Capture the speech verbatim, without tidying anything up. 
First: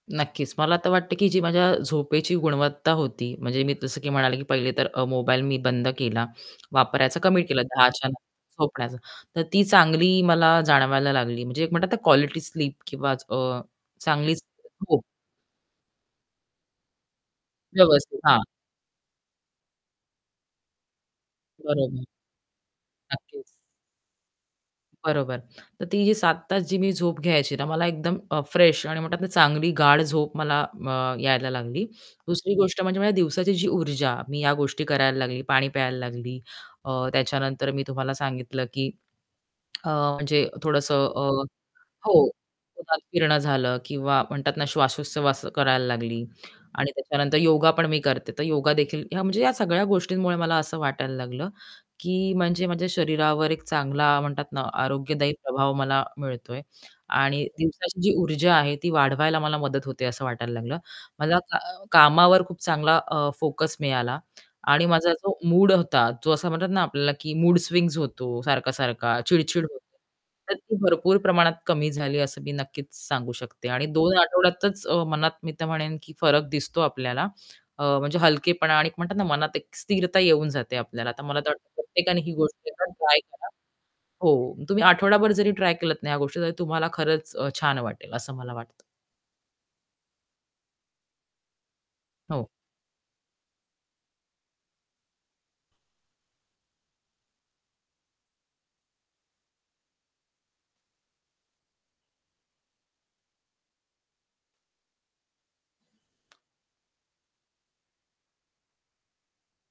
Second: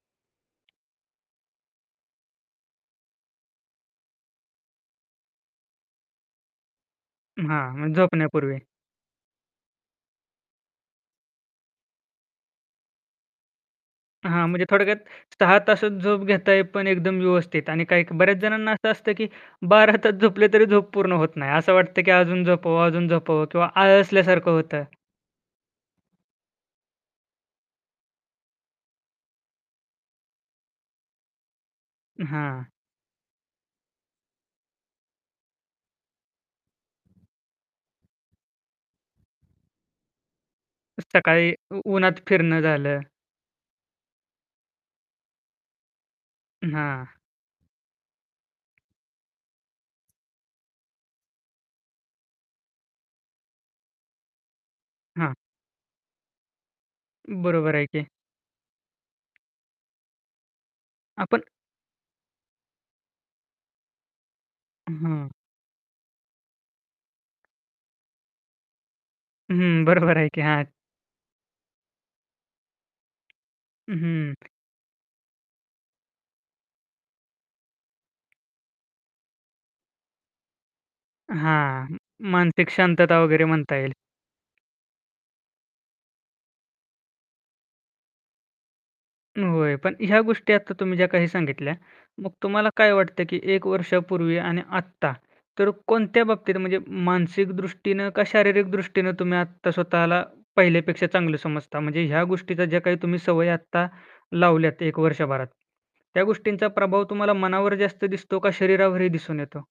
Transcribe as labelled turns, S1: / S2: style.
S1: नक्कीच, मला तर वाटतं की जी माझ्या झोपेची गुणवत्ता होती, म्हणजे मी जसं की म्हणाले की पहिले तर अ, मोबाईल मी बंद केला, वापरायचा कमी केला. दहा
S2: हां,
S1: च्या
S2: झोपण्यापूर्वी.
S1: नंतर झोपण्याचा. तर ती चांगली मला जाणवयला लागली. म्हणजे एक म्हणतात ना, क्वालिटी स्लीप किंवा अ, चांगली
S2: हां, म्हणजे थोडक्यात
S1: झोप.
S2: सहा तासच झोप घेताय, पण एकदम व्यवस्थित. आणि काहिक
S1: व्यवस्थित,
S2: बऱ्याच
S1: हां.
S2: जणांना असं असतं की बारा तास झोपले तरी झोप पूर्ण होत नाही. असं वाटतं
S1: बरोबर.
S2: की अजून झोपावं अजून
S1: नक्कीच.
S2: झोपावं, किंवा आळसल्यासारखं होतं.
S1: बरोबर, तर ती जी सात तास मी झोप घ्यायची ना, तर मला एकदम फ्रेश आणि म्हणतात ना, चांगली गाढ झोप मला अ, यायला लागली. दुसरी
S2: हां.
S1: गोष्ट म्हणजे माझ्या दिवसाची जी ऊर्जा, मी या गोष्टी करायला लागली, पाणी प्यायला लागली. अ, त्याच्यानंतर मी तुम्हाला सांगितलं की अ, म्हणजे थोडंसं अ,
S2: सकाळी
S1: हो,
S2: उन्हात फिरणं
S1: उन्हात
S2: झालं.
S1: फिरणं झालं किंवा म्हणतात ना, श्वाशोश्वास करायला लागली. आणि
S2: हां.
S1: त्याच्यानंतर योगापण मी करते, तर योगादेखील या म्हणजे सगळ्या गोष्टींमुळे मला असं वाटायला लागलं की, म्हणजे माझ्या शरीरावर एक चांगला म्हणतात ना, आरोग्यदायी
S2: हां.
S1: प्रभाव मला मिळतोय आणि
S2: बरोबर आहे
S1: दिवसाची
S2: की.
S1: जी ऊर्जा आहे, ती वाढवायला मला मदत होते, असं वाटायला लागलं. मला
S2: आपण
S1: का कामावर खूप चांगला अ, फोकस मिळाला आणि माझा
S2: हं.
S1: जो मूड होता, जो असा म्हणतात ना, आपल्याला की मूड स्विंग्स होतो, सारखा-सारखा चिड-चिड होते,
S2: हं बरोबर आहे की
S1: तर
S2: हां.
S1: ती भरपूर प्रमाणात कमी झाली, असं मी नक्कीच सांगू शकते. आणि
S2: हं,
S1: दोन
S2: हं.
S1: आठवड्यातच, अ, मनात मी तर म्हणेन की, फरक दिसतो आपल्याला. अ, म्हणजे हलकेपणा आणि एक म्हणतात ना, मनात एक स्थिरता येऊन जाते आपल्याला. तर मला तर वाटतं,
S2: हां,
S1: प्रत्येकाने ही गोष्ट
S2: मानसिक
S1: एकदा ना ट्राय
S2: शांतता वगैरे
S1: करा.
S2: म्हणता येईल.
S1: हो, तुम्ही आठवडाभर जरी ट्राय केलत ना ह्या गोष्टी, तरी तुम्हाला खरंच अ, छान वाटेल, असं मला वाटतं.
S2: होय, पण ह्या गोष्टी आता तुम्ही ज्या काही सांगितल्या, मग
S1: हो.
S2: तुम्हाला काय वाटतं की एक वर्षापूर्वी आणि आत्ता, तर कोणत्या बाबतीत म्हणजे मानसिक दृष्टीनं का शारीरिक दृष्टीनं, तुम्ही आत्ता स्वतःला पहिल्यापेक्षा चांगलं समजता? म्हणजे ह्या गोष्टीचा ज्याकाही तुम्ही सवय आत्ता लावले आहेत, एक वर्षभरात त्या गोष्टींचा प्रभाव तुम्हाला मनावर जास्त दिसतो का शरीरावरही दिसून येतो?